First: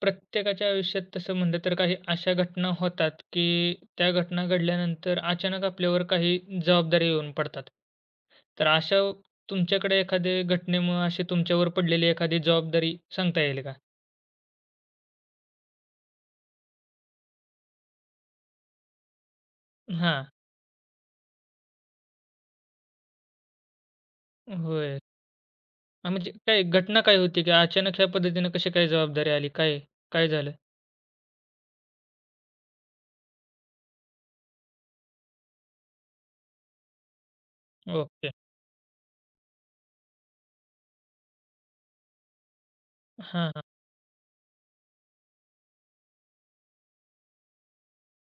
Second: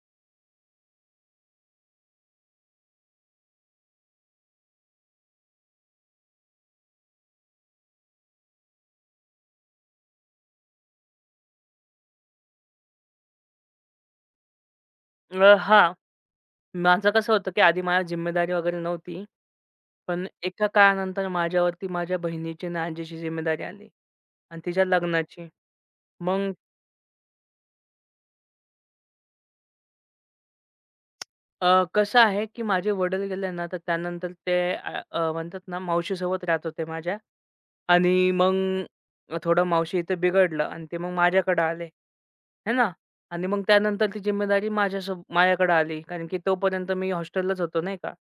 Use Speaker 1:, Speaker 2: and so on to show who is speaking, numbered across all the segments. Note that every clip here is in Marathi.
Speaker 1: प्रत्येकाच्या आयुष्यात तसं म्हणलं तर काही अशा घटना होतात, की त्या घटना घडल्यानंतर अचानक आपल्यावर काही जबाबदाऱ्या येऊन पडतात. तर अशा तुमच्याकडे एखाद्या घटनेमुळं अशी तुमच्यावर पडलेली एखादी जबाबदारी सांगता येईल का?
Speaker 2: हां. माझं कसं होतं, की आधी मला जिम्मेदारी वगैरे नव्हती.
Speaker 1: हां.
Speaker 2: पण एका काळानंतर माझ्यावरती माझ्या बहिणीची आणि आजीची जिम्मेदारी आली आणि तिच्या
Speaker 1: होय.
Speaker 2: लग्नाची.
Speaker 1: हां, म्हणजे
Speaker 2: मग
Speaker 1: काय घटना काय होती, की अचानक ह्या पद्धतीनं कशी काय जबाबदारी आली? काय काय झालं?
Speaker 2: अ, कसं आहे, की माझे वडील गेले ना, तर त्यानंतर ते अ, अ, म्हणतात ना मावशीसोबत राहत होते माझ्या.
Speaker 1: ओके.
Speaker 2: आणि मग थोडं मावशी इथं बिघडलं आणि ते मग माझ्याकडे आले. है ना?
Speaker 1: हां,
Speaker 2: आणि मग
Speaker 1: हां.
Speaker 2: त्यानंतर ती जिम्मेदारी माझ्याकडे आली. कारण की तोपर्यंत मी हॉस्टेललाच होतो नाही का.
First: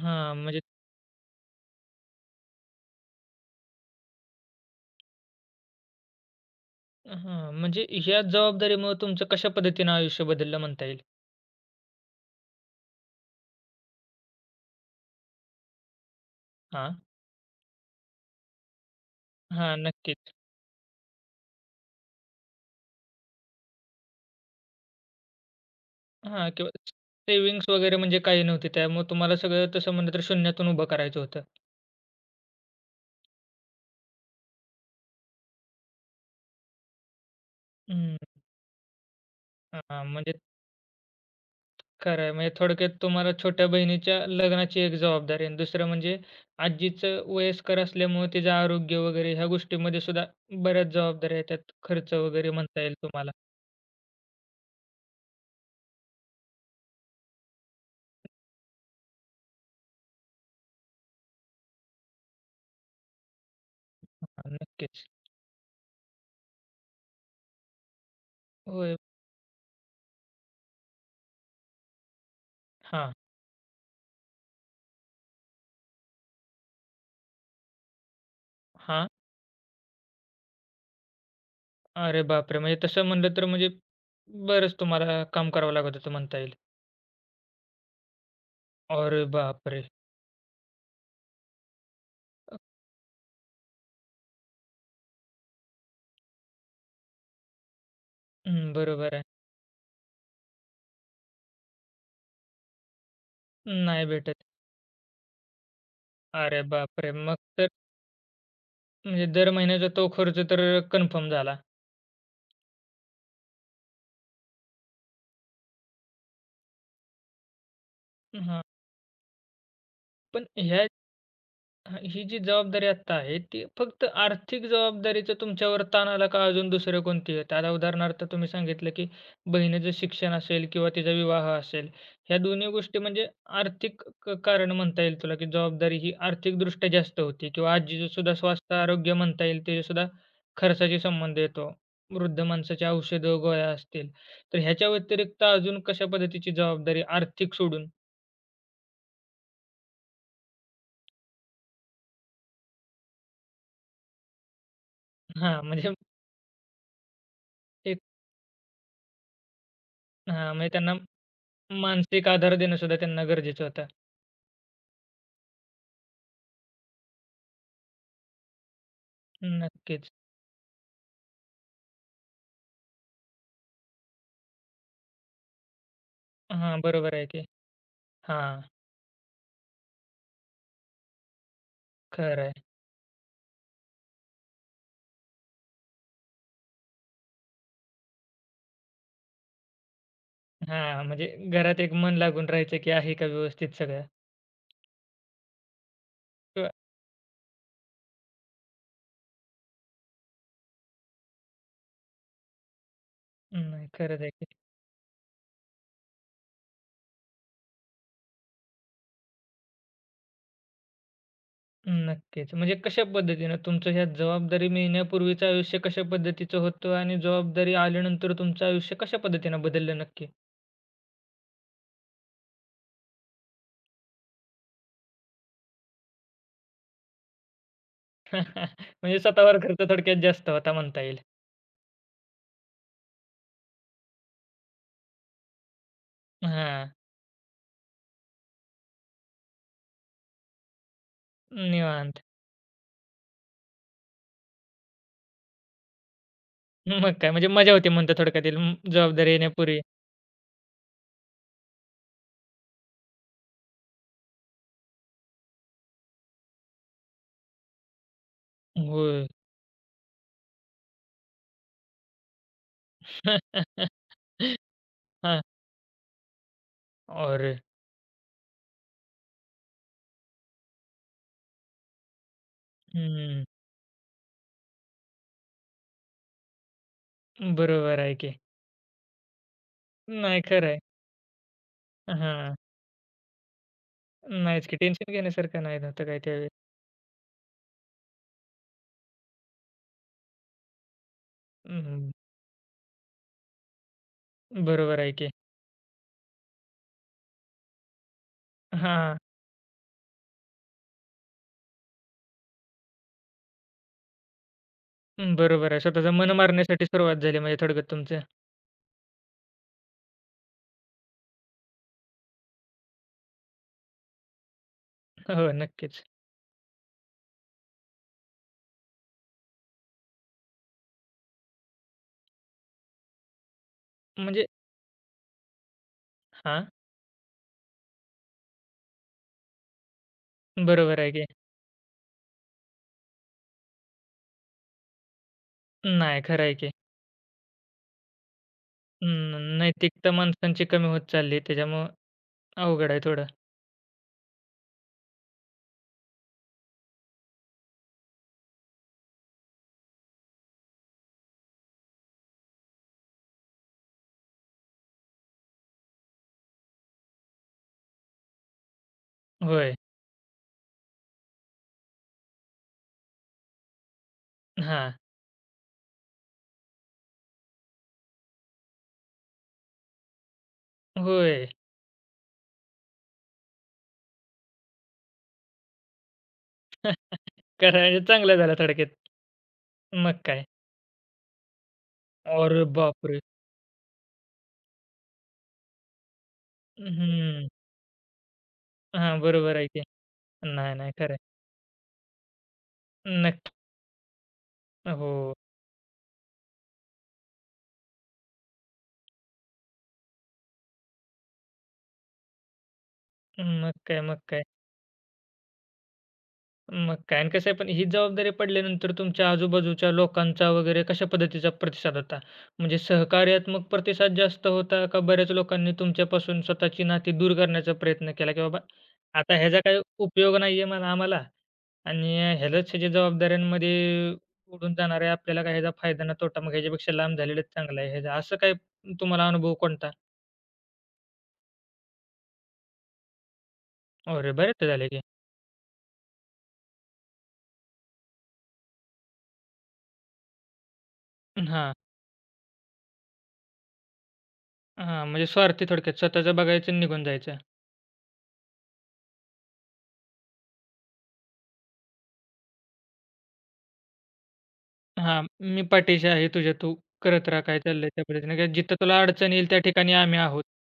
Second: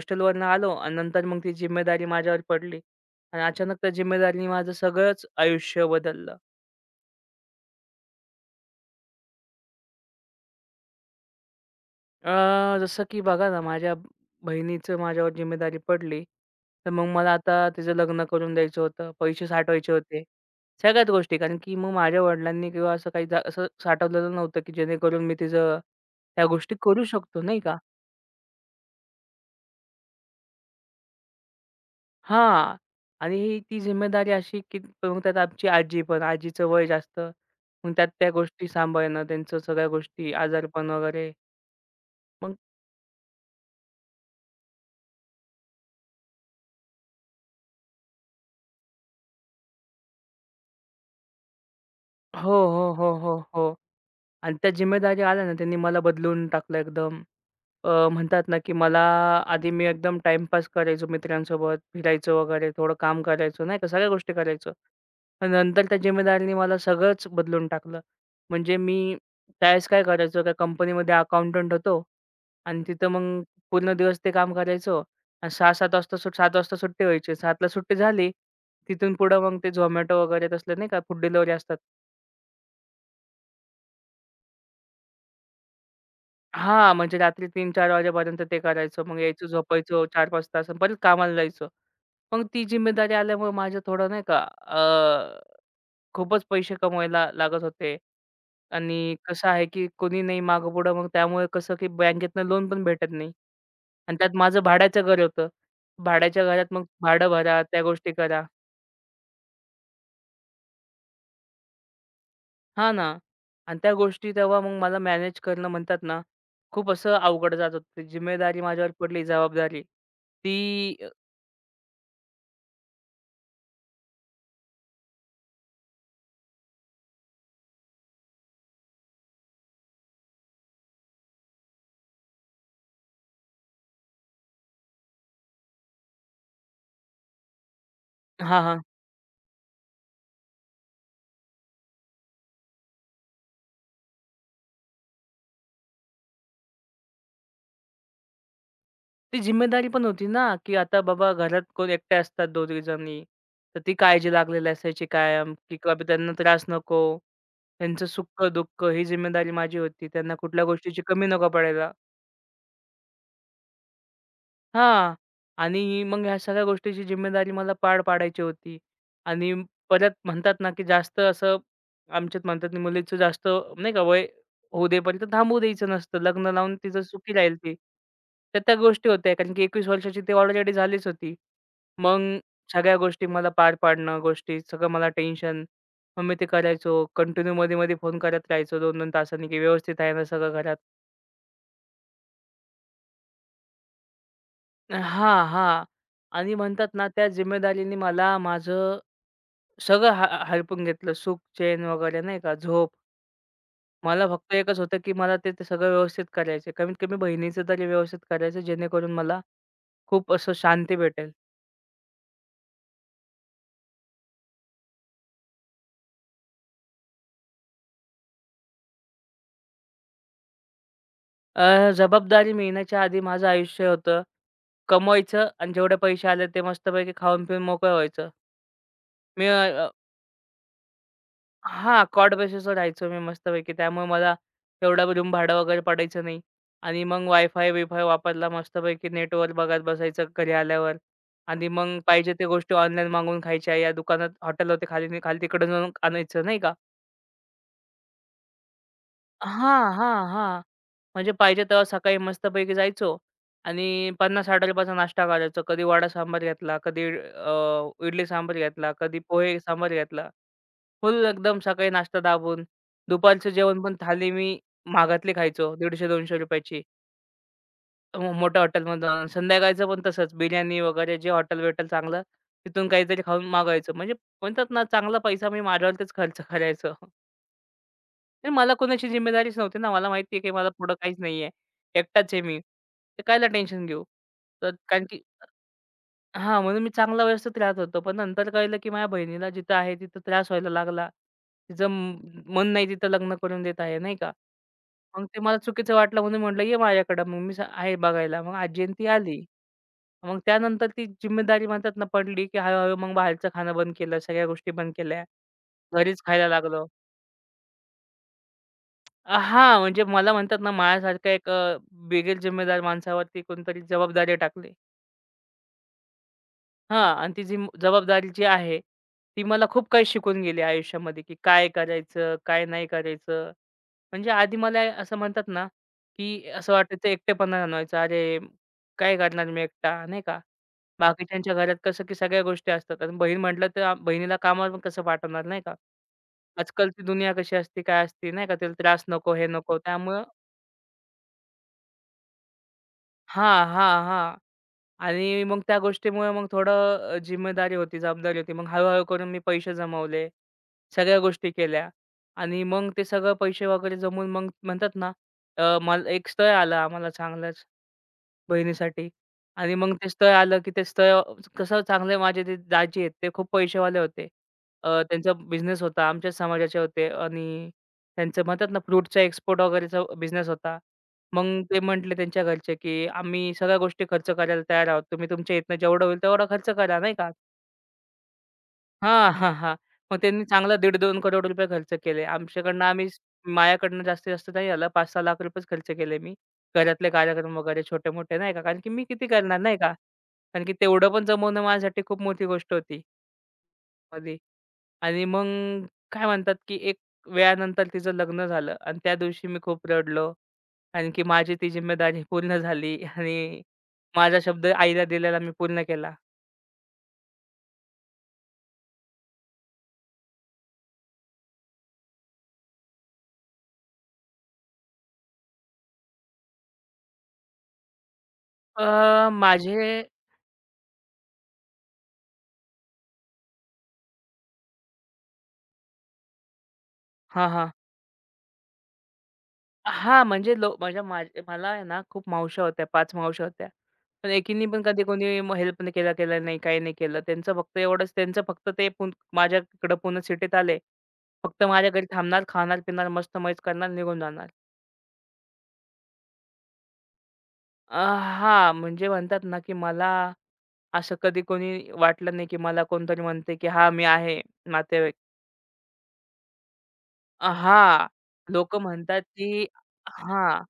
Speaker 1: हां, म्हणजे
Speaker 2: आलो आणि नंतर मग ती जिम्मेदारी माझ्यावर पडली आणि अचानक त्या जिम्मेदारीने माझं सगळंच आयुष्य बदललं.
Speaker 1: हां, म्हणजे ह्या जबाबदारीमुळं तुमचं कशा पद्धतीनं आयुष्य बदललं म्हणता येईल?
Speaker 2: जसं की बघा ना, बहिणीचं माझ्यावर जिम्मेदारी पडली, तर
Speaker 1: हां.
Speaker 2: मग मला आता तिचं लग्न करून द्यायचं होतं, पैसे
Speaker 1: हां,
Speaker 2: साठवायचे होते,
Speaker 1: नक्कीच.
Speaker 2: सगळ्याच गोष्टी. कारण की मग माझ्या वडिलांनी किंवा असं काही जा असं साठवलेलं नव्हतं, की जेणेकरून मी तिचं त्या
Speaker 1: हां, किंवा
Speaker 2: गोष्टी करू शकतो, नाही
Speaker 1: सेव्हिंग्ज
Speaker 2: का?
Speaker 1: वगैरे म्हणजे काही नव्हती. त्यामुळे तुम्हाला सगळं तसं म्हणलं तर शून्यातून उभं करायचं होतं.
Speaker 2: हां. आणि ही ती जिम्मेदारी अशी, की मग त्यात आमची आजी पण, आजीचं वय जास्त, मग त्यात
Speaker 1: हं,
Speaker 2: त्या गोष्टी सांभाळणं, त्यांचं सगळ्या
Speaker 1: हां,
Speaker 2: गोष्टी,
Speaker 1: म्हणजे
Speaker 2: आजारपण वगैरे.
Speaker 1: खरं आहे. म्हणजे
Speaker 2: मग
Speaker 1: थोडक्यात तुम्हाला छोट्या बहिणीच्या लग्नाची एक जबाबदारी आणि दुसरं म्हणजे आजीचं वयस्कर असल्यामुळे तिचं आरोग्य वगैरे ह्या गोष्टीमध्ये सुद्धा बऱ्याच जबाबदाऱ्या येतात. खर्च वगैरे
Speaker 2: हो,
Speaker 1: म्हणता
Speaker 2: हो,
Speaker 1: येईल
Speaker 2: हो,
Speaker 1: तुम्हाला.
Speaker 2: हो, हो. आणि त्या जिम्मेदारी आल्या ना, त्यांनी मला बदलून टाकलं एकदम. म्हणतात ना, की मला आधी मी एकदम टाईमपास करायचो मित्रांसोबत, फिरायचो वगैरे, थोडं काम करायचो, नाही का, सगळ्या गोष्टी
Speaker 1: हां,
Speaker 2: करायचो.
Speaker 1: नक्कीच.
Speaker 2: पण नंतर त्या जिम्मेदारीने मला सगळंच बदलून टाकलं. म्हणजे
Speaker 1: होय.
Speaker 2: मी त्यावेळेस काय करायचो, त्या कंपनीमध्ये अकाउंटंट होतो आणि तिथं
Speaker 1: हां,
Speaker 2: मग पूर्ण दिवस ते काम करायचो आणि 6-7 वाजता सुट 7 वाजता सुट्टी व्हायची. 7ला सुट्टी झाली,
Speaker 1: हां.
Speaker 2: तिथून पुढं मग ते Zomato वगैरे तसले नाही का फूड डिलिव्हरी असतात.
Speaker 1: अरे बापरे! म्हणजे तसं म्हणलं तर म्हणजे बरंच तुम्हाला काम करावं लागत होतं म्हणता येईल.
Speaker 2: हां, म्हणजे रात्री 3:00-4:00 वाजेपर्यंत ते करायचो. मग
Speaker 1: अरे
Speaker 2: यायचो,
Speaker 1: बापरे!
Speaker 2: झोपायचो 4-5 तास आणि परत कामाला जायचो. मग
Speaker 1: अ,
Speaker 2: ती जिम्मेदारी आल्यामुळे माझं थोडं नाही का, खूपच पैसे कमवायला लागत होते
Speaker 1: हं,
Speaker 2: आणि
Speaker 1: बरोबर आहे.
Speaker 2: कसं आहे, की कोणी नाही मागेपुढं मग त्यामुळे कसं, की बँकेतनं लोन पण भेटत नाही
Speaker 1: नाही
Speaker 2: आणि त्यात
Speaker 1: भेटत.
Speaker 2: माझं भाड्याचं घर होतं. भाड्याच्या
Speaker 1: अरे
Speaker 2: घरात मग
Speaker 1: बापरे!
Speaker 2: भाडं
Speaker 1: मग
Speaker 2: भरा,
Speaker 1: तर
Speaker 2: त्या गोष्टी करा.
Speaker 1: म्हणजे दर महिन्याचा तो खर्च तर कन्फर्म झाला.
Speaker 2: हां ना. आणि त्या गोष्टी तेव्हा मग मला मॅनेज करणं म्हणतात ना, खूप असं अवघड जात होतं. ती जिम्मेदारी
Speaker 1: हां.
Speaker 2: माझ्यावर पडली, जबाबदारी
Speaker 1: पण ह्या
Speaker 2: ती
Speaker 1: हां, ही जी जबाबदारी आता आहे, ती फक्त आर्थिक जबाबदारीचा तुमच्यावर ताण आला का अजून दुसरं कोणती आहेत? आता उदाहरणार्थ तुम्ही सांगितलं, की बहिणीचं शिक्षण असेल किंवा तिचा विवाह असेल, ह्या दोन्ही गोष्टी म्हणजे आर्थिक कारण म्हणता येईल तुला, की जबाबदारी ही आर्थिकदृष्ट्या जास्त होती किंवा आजीचंसुद्धा
Speaker 2: हां,
Speaker 1: स्वास्थ्य,
Speaker 2: हां.
Speaker 1: आरोग्य म्हणता येईल, त्याच्यासुद्धा खर्चाशी संबंध येतो. वृद्ध माणसाची औषधं, गोळ्या असतील. तर ह्याच्या व्यतिरिक्त अजून कशा पद्धतीची जबाबदारी आर्थिक सोडून?
Speaker 2: ती जिम्मेदारी पण होती ना, की आता बाबा घरात कोण एकट्या असतात 2-3 जणी. तर ती काळजी लागलेली असायची कायम,
Speaker 1: हां,
Speaker 2: की
Speaker 1: म्हणजे
Speaker 2: कधी त्यांना त्रास नको.
Speaker 1: एक
Speaker 2: त्यांचं सुख-दुःख ही जिम्मेदारी माझी होती. त्यांना
Speaker 1: हां,
Speaker 2: कुठल्या
Speaker 1: म्हणजे त्यांना
Speaker 2: गोष्टीची कमी नको पडायला.
Speaker 1: मानसिक आधार देणं सुद्धा त्यांना गरजेचं होतं.
Speaker 2: हां. आणि मग ह्या सगळ्या गोष्टीची जिम्मेदारी मला पार पाडायची होती. आणि परत
Speaker 1: नक्कीच.
Speaker 2: म्हणतात ना, की जास्त असं आमच्यात म्हणतात ना, मुलीचं जास्त नाही का वय होऊ देईपर्यंत थांबू द्यायचं नसतं. लग्न लावून
Speaker 1: हां,
Speaker 2: तिचं
Speaker 1: बरोबर आहे
Speaker 2: सुखी
Speaker 1: की.
Speaker 2: राहील ती. तर
Speaker 1: हां,
Speaker 2: त्या गोष्टी होत्या. कारण की 21 वर्षाची ती ऑलरेडी झालीच होती. मग
Speaker 1: खरं आहे.
Speaker 2: सगळ्या गोष्टी मला पार पाडणं, गोष्टी सगळं मला टेन्शन. मग मी ते करायचो. कंटिन्यू मध्ये-मध्ये फोन करत राहायचो 2-2 तासांनी, की व्यवस्थित आहे ना सगळं घरात?
Speaker 1: हां, म्हणजे घरात एक मन लागून राहायचं की आहे का व्यवस्थित सगळं?
Speaker 2: हां, हां. आणि
Speaker 1: किंवा
Speaker 2: म्हणतात ना, त्या जिम्मेदारीने मला माझं सगळं हडपून घेतलं. सुख, चैन वगैरे नाही का, झोप.
Speaker 1: नाही, खरंच
Speaker 2: मला
Speaker 1: आहे की.
Speaker 2: फक्त एकच होतं, की मला ते ते सगळं व्यवस्थित करायचं आहे. कमीत कमी बहिणीचं तरी व्यवस्थित करायचं, जेणेकरून मला खूप असं शांती भेटेल.
Speaker 1: नक्कीच. म्हणजे कशा पद्धतीनं तुमचं ह्या जबाबदारी मिळण्यापूर्वीचं आयुष्य कशा पद्धतीचं होतं आणि जबाबदारी आल्यानंतर तुमचं आयुष्य कशा पद्धतीनं बदललं नक्की?
Speaker 2: जबाबदारी मिळण्याच्या आधी माझं आयुष्य होतं, कमवायचं आणि जेवढे पैसे आले ते मस्तपैकी खाऊन-पिऊन मोकळं व्हायचं.
Speaker 1: म्हणजे
Speaker 2: मी
Speaker 1: स्वतःवर खर्च थोडक्यात जास्त होता म्हणता येईल.
Speaker 2: हां, कॉट बेसिसवर राहायचो मी मस्तपैकी. त्यामुळे मला तेवढं रूम भाडं वगैरे पडायचं नाही
Speaker 1: हां,
Speaker 2: आणि मग वायफाय-बिफाय वापरला मस्तपैकी नेटवर बघत बसायचं घरी आल्यावर आणि मग
Speaker 1: निवांत.
Speaker 2: पाहिजे त्या गोष्टी ऑनलाईन मागवून खायच्या. या दुकानात हॉटेल होते खाली खाली तिकडे जाऊन आणायचं नाही का?
Speaker 1: मग काय म्हणजे मजा होती म्हणता थोडक्यात येईल जबाबदारी येण्यापूर्वी.
Speaker 2: हां, हां, हां. म्हणजे पाहिजे तेव्हा सकाळी मस्तपैकी जायचो आणि 50-60 रुपयाचा नाश्ता करायचो. कधी वडा सांबार घेतला, कधी इडली सांबार घेतला, कधी
Speaker 1: होय.
Speaker 2: पोहे सांबार घेतला. फुल एकदम सकाळी नाश्ता दाबून. दुपारचं जेवण पण थाली मी महागातली
Speaker 1: हां.
Speaker 2: खायचो. ₹150-200ची
Speaker 1: अरे!
Speaker 2: मोठ्या हॉटेलमधून आणून. संध्याकाळचं पण तसंच बिर्याणी वगैरे जे हॉटेल-बिटेल चांगलं तिथून काहीतरी खाऊन
Speaker 1: हं.
Speaker 2: मागवायचं. म्हणजे म्हणतात ना चांगला पैसा मी माझ्यावरतीच खर्च करायचो.
Speaker 1: बरोबर आहे की.
Speaker 2: तर मला कोणाची जिम्मेदारीच नव्हती ना. मला माहिती आहे,
Speaker 1: नाही
Speaker 2: की
Speaker 1: खरं
Speaker 2: मला
Speaker 1: आहे.
Speaker 2: पुढं काहीच नाहीये. एकटाच आहे
Speaker 1: हां.
Speaker 2: मी. तर कायला टेन्शन घेऊ?
Speaker 1: नाहीच
Speaker 2: तर
Speaker 1: की
Speaker 2: कारण
Speaker 1: टेन्शन
Speaker 2: की
Speaker 1: घेण्यासारखं नाही नव्हतं काय त्यावेळी.
Speaker 2: हां, म्हणून मी चांगला व्यवस्थित राहत होतो. पण नंतर कळलं, की माझ्या बहिणीला जिथं आहे तिथं त्रास व्हायला लागला. तिचं
Speaker 1: हं.
Speaker 2: म मन नाही तिथं लग्न करून देत आहे, नाही का.
Speaker 1: बरोबर आहे
Speaker 2: मग
Speaker 1: की.
Speaker 2: ते मला चुकीचं वाटलं म्हणून म्हटलं, "ये माझ्याकडं." मग आहे बघायला. मग आजी आणि ती
Speaker 1: हां.
Speaker 2: आली. मग त्यानंतर ती जिम्मेदारी म्हणतात ना पडली, की हळू मग बाहेरचं खाणं बंद केलं. सगळ्या गोष्टी बंद केल्या.
Speaker 1: हं, बरोबर आहे. स्वतःचं
Speaker 2: घरीच
Speaker 1: मन
Speaker 2: खायला
Speaker 1: मारण्यासाठी
Speaker 2: लागलो.
Speaker 1: सुरुवात झाली म्हणजे थोडक्यात तुमचं.
Speaker 2: म्हणजे मला म्हणतात ना माझ्यासारखा एक बिगर जिम्मेदार माणसावरती कोणतरी जबाबदारी टाकली.
Speaker 1: हो, नक्कीच.
Speaker 2: हां आणि ती जबाबदारी जी आहे, ती मला खूप काही शिकून गेली आयुष्यामध्ये, की काय करायचं, काय नाही करायचं. म्हणजे
Speaker 1: म्हणजे
Speaker 2: आधी मला असं म्हणतात ना, की
Speaker 1: हां.
Speaker 2: असं वाटायचं एकटेपणा जाणवायचा. अरे, काय करणार मी एकटा, नाही का.
Speaker 1: बरोबर आहे की.
Speaker 2: बाकीच्यांच्या घरात कसं की सगळ्या गोष्टी असतात आणि बहीण म्हटलं तर आ- बहिणीला कामावर पण कसं पाठवणार, नाही का.
Speaker 1: नाही खरं आहे की.
Speaker 2: आजकालची दुनिया कशी असते, काय असते, नाही का. तिला त्रास नको, हे नको.
Speaker 1: नैतिकता
Speaker 2: त्यामुळं
Speaker 1: माणसांची कमी होत चालली त्याच्यामुळं अवघड आहे थोडं.
Speaker 2: हां, हां, हां. आणि मग त्या गोष्टीमुळे मग थोडं जिम्मेदारी होती, जबाबदारी होती. मग हळू-हळू करून मी पैसे जमवले. सगळ्या गोष्टी केल्या आणि मग ते सगळं पैसे वगैरे जमवून मग म्हणतात ना, मला एक स्थळ आलं आम्हाला चांगलंच. बहिणीसाठी आणि
Speaker 1: होय.
Speaker 2: मग ते स्थळ आलं, की ते स्थळ कसं चांगले माझे ते दाजी आहेत, ते खूप पैसेवाले होते.
Speaker 1: हां.
Speaker 2: त्यांचा बिझनेस होता, आमच्याच समाजाचे होते आणि त्यांचं म्हणतात ना फ्रूटचा एक्सपोर्ट वगैरेचा बिझनेस होता.
Speaker 1: होय.
Speaker 2: मग ते म्हटले त्यांच्या घरचे, की "आम्ही सगळ्या गोष्टी खर्च करायला तयार आहोत. तुम्ही तुमच्या इथनं जेवढं होईल तेवढा खर्च करा," नाही का?
Speaker 1: खरं आहे. चांगलं झालं थोडक्यात.
Speaker 2: हां, हां, हां. मग
Speaker 1: मग
Speaker 2: त्यांनी
Speaker 1: काय.
Speaker 2: चांगला ₹1.5-2 करोड रुपये खर्च केले.
Speaker 1: अरे बापरे!
Speaker 2: माझ्याकडनं जास्तीत जास्त नाही झालं. ₹5-6 लाख रुपयेच खर्च केले मी. घरातले
Speaker 1: हं.
Speaker 2: कार्यक्रम वगैरे छोटे-मोठे नाही का, कारण की मी
Speaker 1: हां.
Speaker 2: किती
Speaker 1: बरोबर
Speaker 2: करणार
Speaker 1: आहे
Speaker 2: नाही
Speaker 1: की.
Speaker 2: का? कारण की
Speaker 1: नाही, नाही.
Speaker 2: तेवढं
Speaker 1: खरं आहे.
Speaker 2: पण जमवणं माझ्यासाठी खूप मोठी गोष्ट होती
Speaker 1: नक्की
Speaker 2: आधी. आणि
Speaker 1: हो.
Speaker 2: मग काय म्हणतात, की एक वेळानंतर तिचं लग्न झालं आणि त्या दिवशी मी खूप रडलो. कारण की माझी ती जिम्मेदारी पूर्ण झाली आणि
Speaker 1: मग काय, मग
Speaker 2: माझा
Speaker 1: काय,
Speaker 2: शब्द आईला दिलेला मी पूर्ण केला.
Speaker 1: मग काय आणि कसं आहे पण ही जबाबदारी पडल्यानंतर तुमच्या आजूबाजूच्या लोकांचा वगैरे कशा पद्धतीचा प्रतिसाद होता? म्हणजे सहकार्यात्मक प्रतिसाद जास्त होता का बऱ्याच लोकांनी तुमच्यापासून स्वतःची नाती दूर करण्याचा प्रयत्न केला, की बाबा
Speaker 2: अ,
Speaker 1: आता ह्याचा काही
Speaker 2: माझे
Speaker 1: उपयोग नाहीये मला आम्हाला आणि ह्यालाच ह्याच्या जबाबदाऱ्यांमध्ये उडून जाणार आहे. आपल्याला काय ह्याचा फायदा ना तोटा, मग ह्याच्यापेक्षा लांब झालेलंच
Speaker 2: हां, हां.
Speaker 1: चांगलं आहे. ह्याचा असं काय तुम्हाला अनुभव कोणता?
Speaker 2: हां, म्हणजे लो माझ्या माझ मला आहे ना, खूप मावश्या होत्या, पाच मावश्या होत्या. पण
Speaker 1: अरे बरेच
Speaker 2: एकीनी पण
Speaker 1: झाले की.
Speaker 2: कधी कोणी मग हेल्प नाही केला केला नाही, काही नाही केलं. त्यांचं फक्त ते माझ्या इकडं पुणे सिटीत आले. फक्त
Speaker 1: हां.
Speaker 2: माझ्या घरी थांबणार, खाणार-पिणार, मस्त मौज करणार, निघून जाणार.
Speaker 1: हां, म्हणजे स्वार्थी थोडक्यात. स्वतःचं बघायचं आणि निघून जायचं.
Speaker 2: अ, हां, म्हणजे म्हणतात ना, की मला असं कधी कोणी वाटलं नाही, की मला कोणतरी म्हणते, की "हां, मी आहे," नातेवाईक.
Speaker 1: हां, मी पाठीशी आहे तुझ्या, तू करत राहा काय चाललंय त्या
Speaker 2: हां,
Speaker 1: पद्धतीने. कारण जिथं
Speaker 2: लोकं
Speaker 1: तुला
Speaker 2: म्हणतात,
Speaker 1: अडचण येईल त्या
Speaker 2: की
Speaker 1: ठिकाणी आम्ही आहोत.
Speaker 2: हां.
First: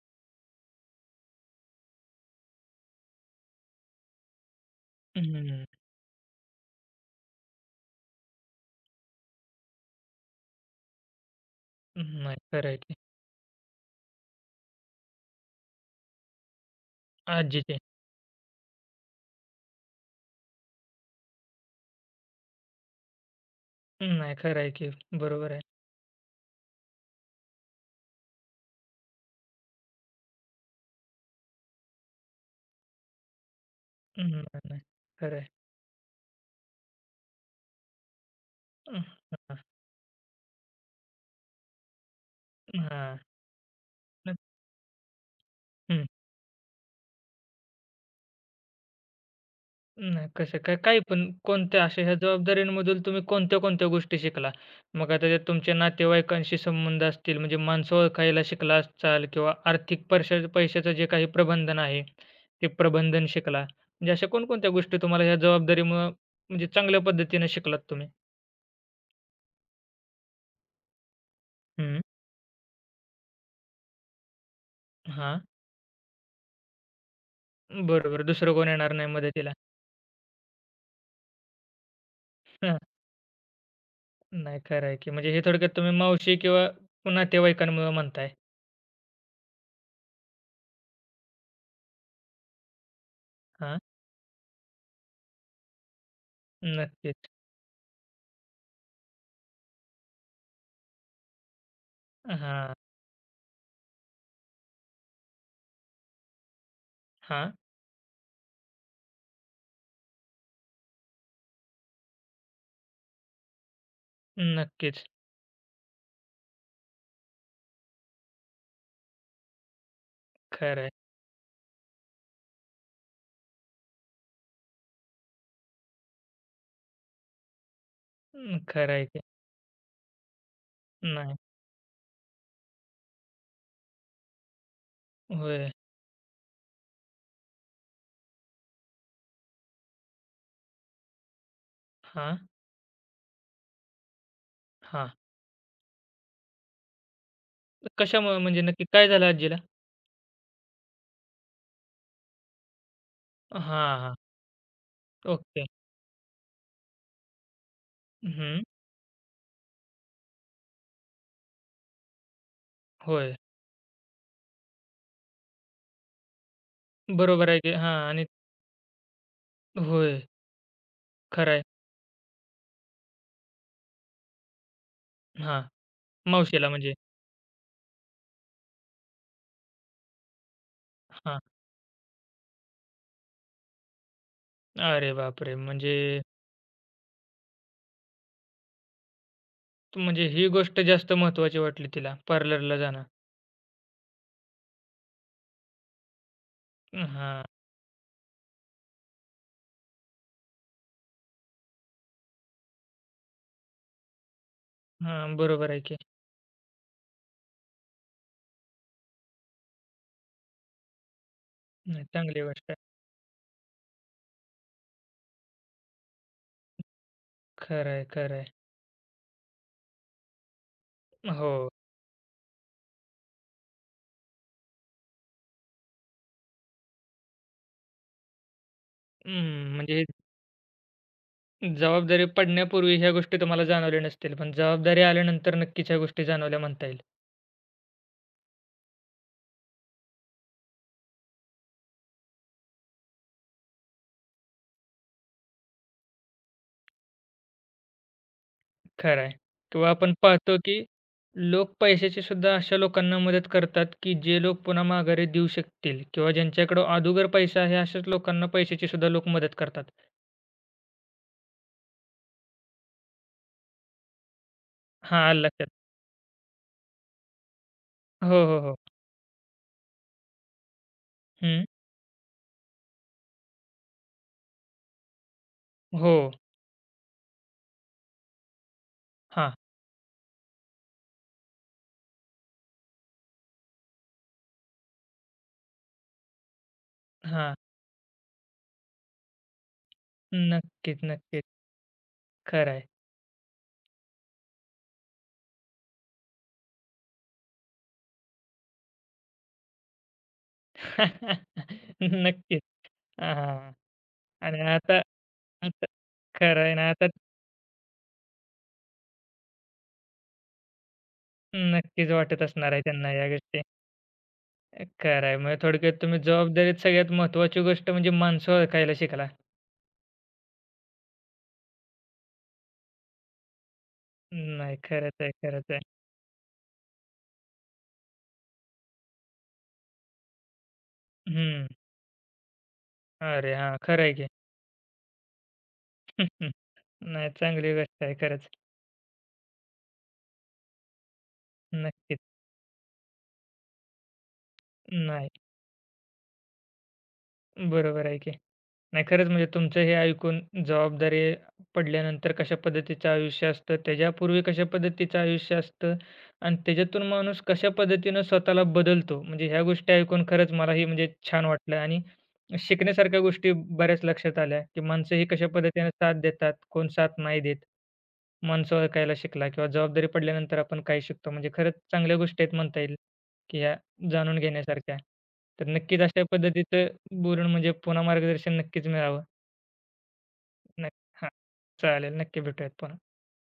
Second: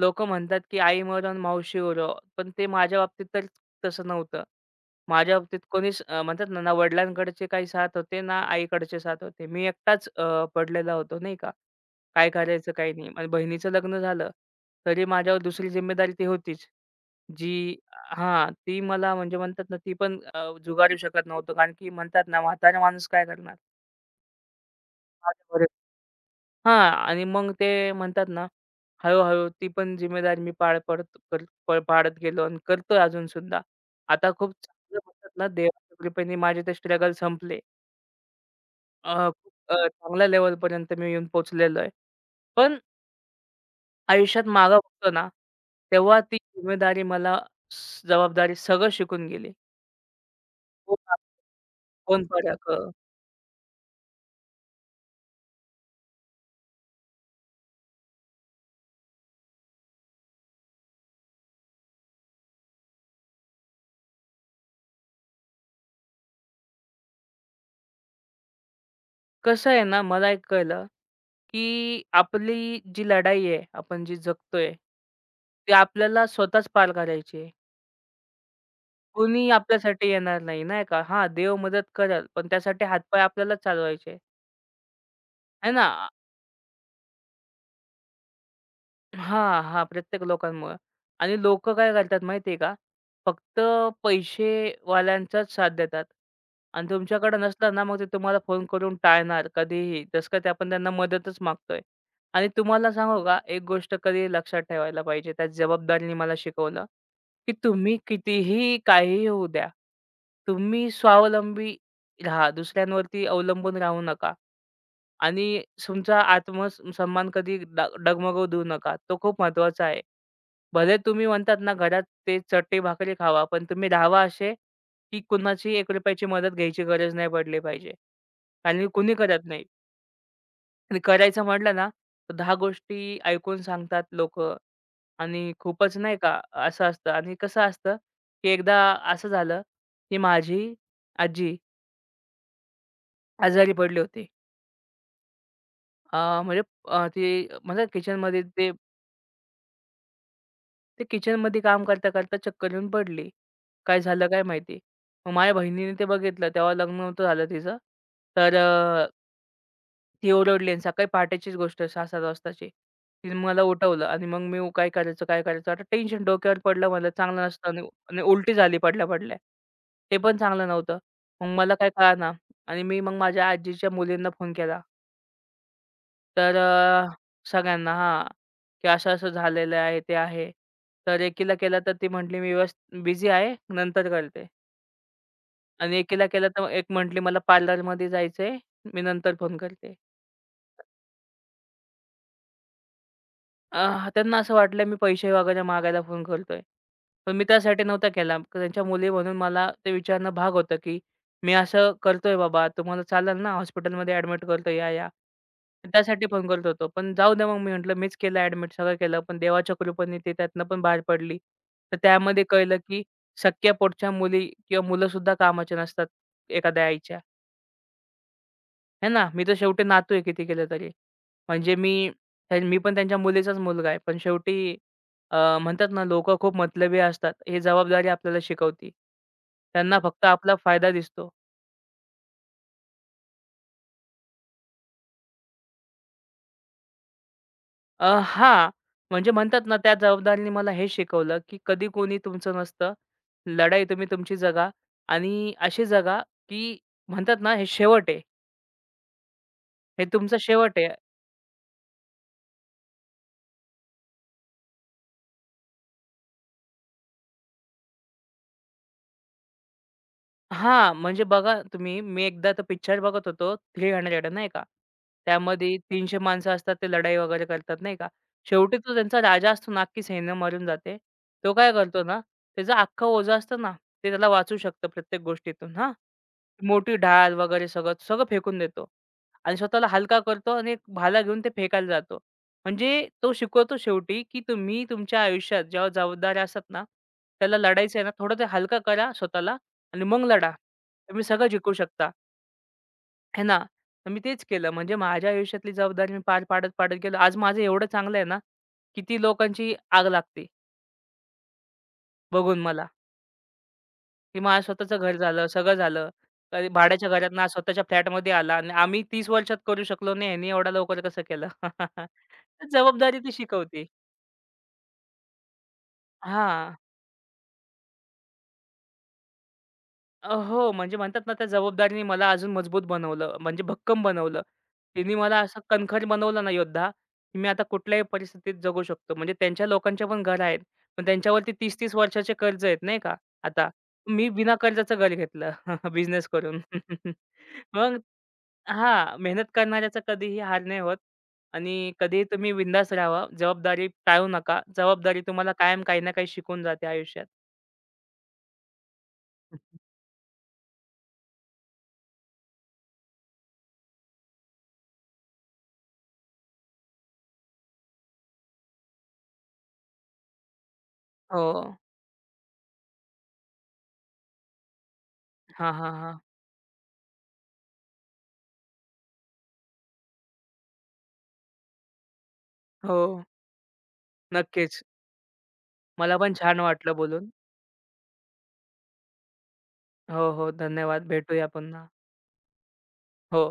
Speaker 2: लोकं म्हणतात, की "आई मरण मावशी उरो." पण ते माझ्या बाबतीत तर तसं नव्हतं. माझ्या बाबतीत
Speaker 1: हं,
Speaker 2: कोणीच म्हणतात ना, ना वडिलांकडचे काही साथ होते, ना आईकडचे साथ होते. मी एकटाच पडलेला होतो नाही का. काय
Speaker 1: नाही खरं
Speaker 2: करायचं,
Speaker 1: आहे
Speaker 2: काही
Speaker 1: की.
Speaker 2: नाही. माझ्या बहिणीचं लग्न झालं, तरी माझ्यावर दुसरी जिम्मेदारी ती होतीच. जी
Speaker 1: आजीचे.
Speaker 2: हां, ती मला म्हणजे म्हणतात ना, ती पण झुगारू शकत नव्हतं. कारण की म्हणतात ना, म्हातारा माणूस काय करणार?
Speaker 1: नाही खरं आहे की. बरोबर आहे.
Speaker 2: हां. आणि मग ते म्हणतात ना, हळू-हळू ती पण जिम्मेदारी मी पार पडत कर प पाडत गेलो आणि करतोय अजून सुद्धा.
Speaker 1: हं,
Speaker 2: आता खूप
Speaker 1: नाही, नाही.
Speaker 2: चांगलं म्हणतात
Speaker 1: खरं आहे.
Speaker 2: ना, देवाच्या कृपेने माझे ते स्ट्रगल संपले.
Speaker 1: हं,
Speaker 2: अ, खूप
Speaker 1: हां,
Speaker 2: अ, चांगल्या लेव्हलपर्यंत मी येऊन पोहोचलेलो आहे. पण
Speaker 1: हां.
Speaker 2: आयुष्यात मागं बघतो ना,
Speaker 1: हं.
Speaker 2: तेव्हा ती जिम्मेदारी मला जबाबदारी सगळं शिकून गेली.
Speaker 1: नाही, कसं काय,
Speaker 2: कोण
Speaker 1: काही
Speaker 2: आग,
Speaker 1: पण कोणत्या अशा ह्या
Speaker 2: कोण पराग.
Speaker 1: जबाबदाऱ्यांमधून तुम्ही कोणत्या-कोणत्या गोष्टी शिकला? मग आता त्यात तुमच्या नातेवाईकांशी संबंध असतील, म्हणजे माणसं ओळखायला शिकला असाल किंवा आर्थिक पैशाचं जे काही प्रबंधन आहे, ते प्रबंधन शिकला. म्हणजे अशा कोणकोणत्या गोष्टी तुम्हाला ह्या जबाबदारीमुळं म्हणजे चांगल्या पद्धतीनं शिकलात तुम्ही?
Speaker 2: कसं आहे ना, मला एक कळलं
Speaker 1: हं.
Speaker 2: की आपली जी लढाई आहे, आपण जी जगतोय,
Speaker 1: हां.
Speaker 2: ती आपल्याला स्वतःच पार करायची आहे.
Speaker 1: बरोबर. दुसरं कोण येणार नाही
Speaker 2: कोणीही
Speaker 1: मदतीला.
Speaker 2: आपल्यासाठी येणार नाही, नाही का? हां, देव मदत करेल, पण
Speaker 1: हां.
Speaker 2: त्यासाठी हातपाय आपल्यालाच चालवायचे
Speaker 1: नाही खरं आहे की. म्हणजे हे थोडक्यात
Speaker 2: आहे
Speaker 1: तुम्ही
Speaker 2: ना?
Speaker 1: मावशी किंवा नातेवाईकांमुळं म्हणताय.
Speaker 2: हां, हां. प्रत्येक लोकांमुळं आणि लोकं काय करतात माहिती आहे का? फक्त
Speaker 1: हां.
Speaker 2: पैसेवाल्यांचाच साथ देतात आणि
Speaker 1: नक्कीच.
Speaker 2: तुमच्याकडे नसला ना, मग ते तुम्हाला फोन करून टाळणार कधीही. जसं का ते आपण त्यांना मदतच मागतोय आणि
Speaker 1: हां,
Speaker 2: तुम्हाला सांगू का, एक गोष्ट कधी लक्षात ठेवायला पाहिजे, त्या जबाबदारीने मला शिकवलं,
Speaker 1: हां.
Speaker 2: की तुम्ही कितीही, काहीही होऊ द्या, तुम्ही स्वावलंबी राहा. दुसऱ्यांवरती अवलंबून राहू नका.
Speaker 1: नक्कीच.
Speaker 2: आणि तुमचा आत्मसन्मान कधी डगमगू देऊ नका. तो खूप महत्त्वाचा आहे.
Speaker 1: खरं आहे.
Speaker 2: भले तुम्ही म्हणतात ना घरात ते चटई-भाकरी खावा, पण तुम्ही राहावा असे, की कुणाची ₹1 ची मदत घ्यायची गरज नाही पडली पाहिजे.
Speaker 1: अं,
Speaker 2: आणि
Speaker 1: खरं आहे
Speaker 2: कुणी
Speaker 1: ते.
Speaker 2: करत नाही. आणि
Speaker 1: नाही.
Speaker 2: करायचं म्हटलं ना, तर 10 गोष्टी ऐकून सांगतात लोकं आणि
Speaker 1: होय.
Speaker 2: खूपच नाही का असं असतं. आणि कसं असतं, की एकदा असं झालं, की माझी आजी
Speaker 1: हां,
Speaker 2: आजारी पडली होती.
Speaker 1: हां.
Speaker 2: अ, म्हणजे अ, ते म्हणजे किचनमध्ये
Speaker 1: कशामुळं म्हणजे
Speaker 2: ते
Speaker 1: नक्की काय झालं आजीला?
Speaker 2: ते किचनमध्ये काम करता करता चक्कर येऊन पडली.
Speaker 1: हां,
Speaker 2: काय
Speaker 1: हां.
Speaker 2: झालं काय माहिती? मग माझ्या
Speaker 1: ओके.
Speaker 2: बहिणीने ते बघितलं. तेव्हा लग्न नव्हतं झालं तिचं. तर
Speaker 1: हं.
Speaker 2: अ, ती ओरडली आणि सकाळी पहाटेचीच गोष्ट आहे 6-7 वाजताची. तिने
Speaker 1: होय.
Speaker 2: मला उठवलं आणि काय करायचं, काय करायचं? आता टेन्शन डोक्यावर पडलं मला चांगलं
Speaker 1: बरोबर आहे
Speaker 2: नसतं
Speaker 1: की
Speaker 2: आणि
Speaker 1: हां
Speaker 2: आणि
Speaker 1: आणि
Speaker 2: उलटी झाली पडल्या-पडल्या. ते
Speaker 1: होय.
Speaker 2: पण चांगलं नव्हतं.
Speaker 1: खरं
Speaker 2: मग
Speaker 1: आहे.
Speaker 2: मला काय कळेना आणि मी मग माझ्या आजीच्या मुलींना फोन केला.
Speaker 1: हां.
Speaker 2: तर
Speaker 1: मावशीला म्हणजे
Speaker 2: अ, सगळ्यांना हां, की असं-असं झालेलं आहे, ते आहे. तर
Speaker 1: हां.
Speaker 2: एकीला केला तर ती म्हटली, "मी बिझी आहे, नंतर करते."
Speaker 1: अरे बापरे!
Speaker 2: आणि
Speaker 1: म्हणजे
Speaker 2: एकीला केला तर एक म्हटली, "मला पार्लरमध्ये जायचंय, मी नंतर फोन करते."
Speaker 1: म्हणजे ही गोष्ट जास्त महत्त्वाची वाटली तिला पार्लरला जाणं.
Speaker 2: त्यांना असं वाटलं मी पैसे वगैरे मागायला फोन करतोय. पण मी
Speaker 1: हां,
Speaker 2: त्यासाठी नव्हता केला. त्यांच्या मुली म्हणून मला ते विचारणं भाग होतं, की "मी असं करतोय बाबा, तुम्हाला चालेल ना? हॉस्पिटलमध्ये ॲडमिट करतो या, या."
Speaker 1: हां. बरोबर आहे की.
Speaker 2: त्यासाठी फोन करत होतो. पण जाऊ द्या मग मी म्हटलं मीच केलं ॲडमिट, सगळं केलं. पण देवाच्या कृपेने ती त्यातनं पण बाहेर पडली. तर
Speaker 1: नाही चांगली
Speaker 2: त्यामध्ये
Speaker 1: गोष्ट आहे.
Speaker 2: कळलं, की सख्या पोटच्या मुली किंवा मुलंसुद्धा कामाच्या नसतात एखाद्या आईच्या.
Speaker 1: खरं आहे.
Speaker 2: आहे ना. मी तर शेवटी नातू आहे किती केलं तरी.
Speaker 1: हो.
Speaker 2: म्हणजे मी मी पण त्यांच्या मुलीचाच मुलगा आहे. पण शेवटी म्हणतात ना लोकं खूप मतलबी असतात. ही जबाबदारी आपल्याला शिकवती.
Speaker 1: अं,
Speaker 2: त्यांना
Speaker 1: म्हणजे
Speaker 2: फक्त आपला फायदा दिसतो.
Speaker 1: जबाबदारी पडण्यापूर्वी ह्या गोष्टी तुम्हाला जाणवल्या नसतील, पण जबाबदारी आल्यानंतर नक्कीच ह्या गोष्टी जाणवल्या म्हणता येईल.
Speaker 2: हां. म्हणजे म्हणतात ना त्या जबाबदारीने मला हे शिकवलं, की कधी कोणी तुमचं नसतं. लढाई तुम्ही तुमची जगा आणि अशी जगा, की म्हणतात ना हे शेवट आहे.
Speaker 1: खरं आहे किंवा
Speaker 2: हे
Speaker 1: आपण
Speaker 2: तुमचं
Speaker 1: पाहतो, की
Speaker 2: शेवट आहे.
Speaker 1: लोक पैशाची सुद्धा अशा लोकांना मदत करतात, की जे लोक पुन्हा माघारी देऊ शकतील किंवा ज्यांच्याकडे अदुगर पैसा आहे अशाच लोकांना पैशाची सुद्धा लोक मदत करतात.
Speaker 2: हां, म्हणजे बघा तुम्ही, मी एकदा तो पिक्चर बघत होतो 300 नाही का.
Speaker 1: हां, आलं लक्षात.
Speaker 2: त्यामध्ये 300 माणसं असतात, ते लढाई वगैरे करतात नाही का.
Speaker 1: हो.
Speaker 2: शेवटी तो त्यांचा राजा असतो ना, अख्खी सैन्य मरून जाते. तो
Speaker 1: हं.
Speaker 2: काय करतो ना, त्याचा अख्खं ओझं असतं ना, ते त्याला वाचवू शकतं प्रत्येक गोष्टीतून हां.
Speaker 1: हो.
Speaker 2: मोठी ढाल वगैरे सगळं फेकून देतो
Speaker 1: हां,
Speaker 2: आणि स्वतःला हलका करतो आणि एक भाला घेऊन ते फेकायला जातो. म्हणजे तो शिकवतो शेवटी, की तुम्ही तुमच्या आयुष्यात जेव्हा जबाबदाऱ्या असतात ना,
Speaker 1: हां.
Speaker 2: त्याला लढायचं आहे ना, थोडं ते हलका करा स्वतःला आणि मग लढा. तुम्ही
Speaker 1: नक्कीच.
Speaker 2: सगळं जिंकू शकता,
Speaker 1: खरं आहे.
Speaker 2: हे ना. तर मी तेच केलं. म्हणजे माझ्या आयुष्यातली जबाबदारी मी पार पाडत गेलो. आज माझं एवढं चांगलं आहे ना, किती लोकांची आग लागते बघून
Speaker 1: नक्कीच.
Speaker 2: मला.
Speaker 1: हां, हां.
Speaker 2: की
Speaker 1: आणि
Speaker 2: माझं स्वतःचं
Speaker 1: आता
Speaker 2: घर झालं, सगळं
Speaker 1: आता
Speaker 2: झालं.
Speaker 1: खरं
Speaker 2: कधी
Speaker 1: आहे ना, आता
Speaker 2: भाड्याच्या घरातनं आज स्वतःच्या फ्लॅटमध्ये आला आणि आम्ही 30 वर्षात करू शकलो नाही ह्यांनी एवढ्या लवकर कसं केलं?
Speaker 1: नक्कीच वाटत
Speaker 2: तर
Speaker 1: असणार आहे त्यांना
Speaker 2: जबाबदारी
Speaker 1: या
Speaker 2: ती
Speaker 1: गोष्टी.
Speaker 2: शिकवते.
Speaker 1: खरं आहे. म्हणजे थोडक्यात तुम्ही
Speaker 2: हां.
Speaker 1: जबाबदारीत सगळ्यात महत्त्वाची गोष्ट म्हणजे माणसं ओळखायला शिकला.
Speaker 2: हो, म्हणजे म्हणतात ना त्या जबाबदारीने मला अजून मजबूत बनवलं, म्हणजे भक्कम बनवलं. तिने मला असं
Speaker 1: खरंच आहे.
Speaker 2: कणखर बनवलं ना योद्धा, की मी आता कुठल्याही परिस्थितीत जगू शकतो. म्हणजे त्यांच्या लोकांच्या पण घर आहेत. पण त्यांच्यावरती
Speaker 1: हं.
Speaker 2: 30-30 वर्षाचे कर्ज आहेत नाही का
Speaker 1: अरे
Speaker 2: आता.
Speaker 1: हां, खरं आहे
Speaker 2: मी
Speaker 1: की.
Speaker 2: बिना कर्जाचं घर घेतलं बिझनेस करून.
Speaker 1: नाही चांगली
Speaker 2: मग
Speaker 1: गोष्ट आहे खरंच.
Speaker 2: हां, मेहनत करणाऱ्याचा कधीही हार नाही होत आणि
Speaker 1: नक्कीच.
Speaker 2: कधीही तुम्ही बिंदास राहावा. जबाबदारी टाळू नका. जबाबदारी
Speaker 1: नाही.
Speaker 2: तुम्हाला कायम काही ना काही शिकून जाते आयुष्यात.
Speaker 1: बरोबर आहे की. नाही खरंच म्हणजे तुमचं हे ऐकून जबाबदारी पडल्यानंतर कशा पद्धतीचं आयुष्य असतं, त्याच्यापूर्वी कशा पद्धतीचं आयुष्य असतं आणि त्याच्यातून माणूस कशा पद्धतीनं स्वतःला बदलतो. म्हणजे ह्या गोष्टी ऐकून खरंच मलाही म्हणजे छान
Speaker 2: हो.
Speaker 1: वाटलं आणि शिकण्यासारख्या गोष्टी बऱ्याच लक्षात आल्या, की माणसं ही कशा
Speaker 2: हां, हा,
Speaker 1: पद्धतीने
Speaker 2: हां.
Speaker 1: साथ देतात, कोण साथ नाही देत. माणसं ओळखायला शिकला किंवा जबाबदारी पडल्यानंतर आपण काय शिकतो. म्हणजे खरंच चांगल्या गोष्टी आहेत म्हणता येईल,
Speaker 2: हो,
Speaker 1: की ह्या जाणून
Speaker 2: नक्कीच.
Speaker 1: घेण्यासारख्या. तर नक्कीच
Speaker 2: मला
Speaker 1: अशा
Speaker 2: पण छान
Speaker 1: पद्धतीचं
Speaker 2: वाटलं बोलून.
Speaker 1: बोलून म्हणजे पुन्हा मार्गदर्शन नक्कीच मिळावं.
Speaker 2: हो, हो. धन्यवाद.
Speaker 1: नक्की हां,
Speaker 2: भेटूया पुन्हा.
Speaker 1: चालेल. नक्की भेटूयात पुन्हा.
Speaker 2: हो.